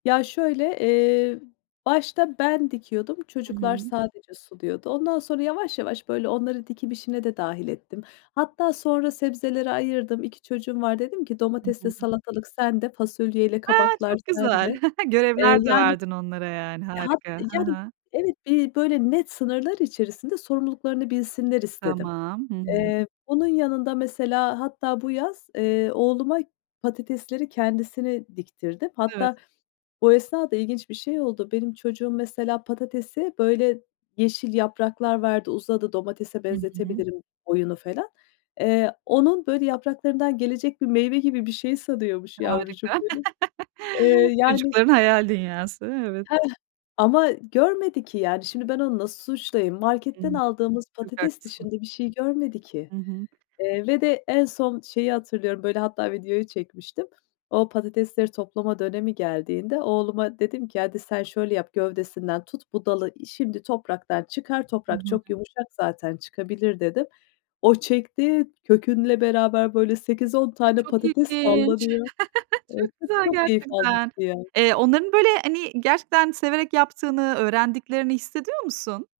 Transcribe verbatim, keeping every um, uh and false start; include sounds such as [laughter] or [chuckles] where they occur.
Ya, şöyle, eee, başta ben dikiyordum, Hı çocuklar hı. sadece suluyordu. Ondan sonra yavaş yavaş, böyle, onları dikim işine de dâhil ettim. Hatta sonra sebzeleri ayırdım. iki çocuğum var. Dedim ki Hı "Domatesle hı. salatalık sende, fasulyeyle A! kabaklar Çok güzel. sende." [chuckles] Eee, Görevler de yani, verdin onlara, yani, hat harika. Ha yani, ha. evet bir, böyle, net sınırlar içerisinde sorumluluklarını bilsinler istedim. Tamam. Hı hı. Eee, bunun yanında mesela hatta bu yaz, eee, oğluma patatesleri kendisine diktirdim. Evet. Hatta o esnada ilginç bir şey oldu. Benim çocuğum mesela patatesi, böyle, yeşil yapraklar verdi, uzadı, domatese Hı hı. benzetebilirim oyunu falan. Eee, onun, böyle, yapraklarından gelecek bir meyve gibi bir şey sanıyormuş Harika. yavrucuğum benim. [chuckles] Eee, yani Çocukların hayal dünyası, evet. Hıh. Ama görmedi ki, yani, şimdi ben onu nasıl suçlayayım? Hı hı. Marketten aldığımız Çok patates haklısın. dışında bir şey görmedi ki, Hı hı. eee, ve de en son şeyi hatırlıyorum. Böyle, hatta videoyu çekmiştim. O patatesleri toplama dönemi geldiğinde oğluma dedim ki "Hadi, sen şöyle yap gövdesinden tut bu dalı şimdi topraktan çıkar, Hı toprak hı. çok yumuşak zaten çıkabilir." dedim. O çekti, kökünle beraber, böyle, sekiz on Ay, tane çok patates ilginç. sallanıyor. Eee, [chuckles] Çok çok güzel çok keyif almıştı gerçekten. ya. Eee, onların, böyle, hani, gerçekten severek yaptığını, öğrendiklerini hissediyor musun?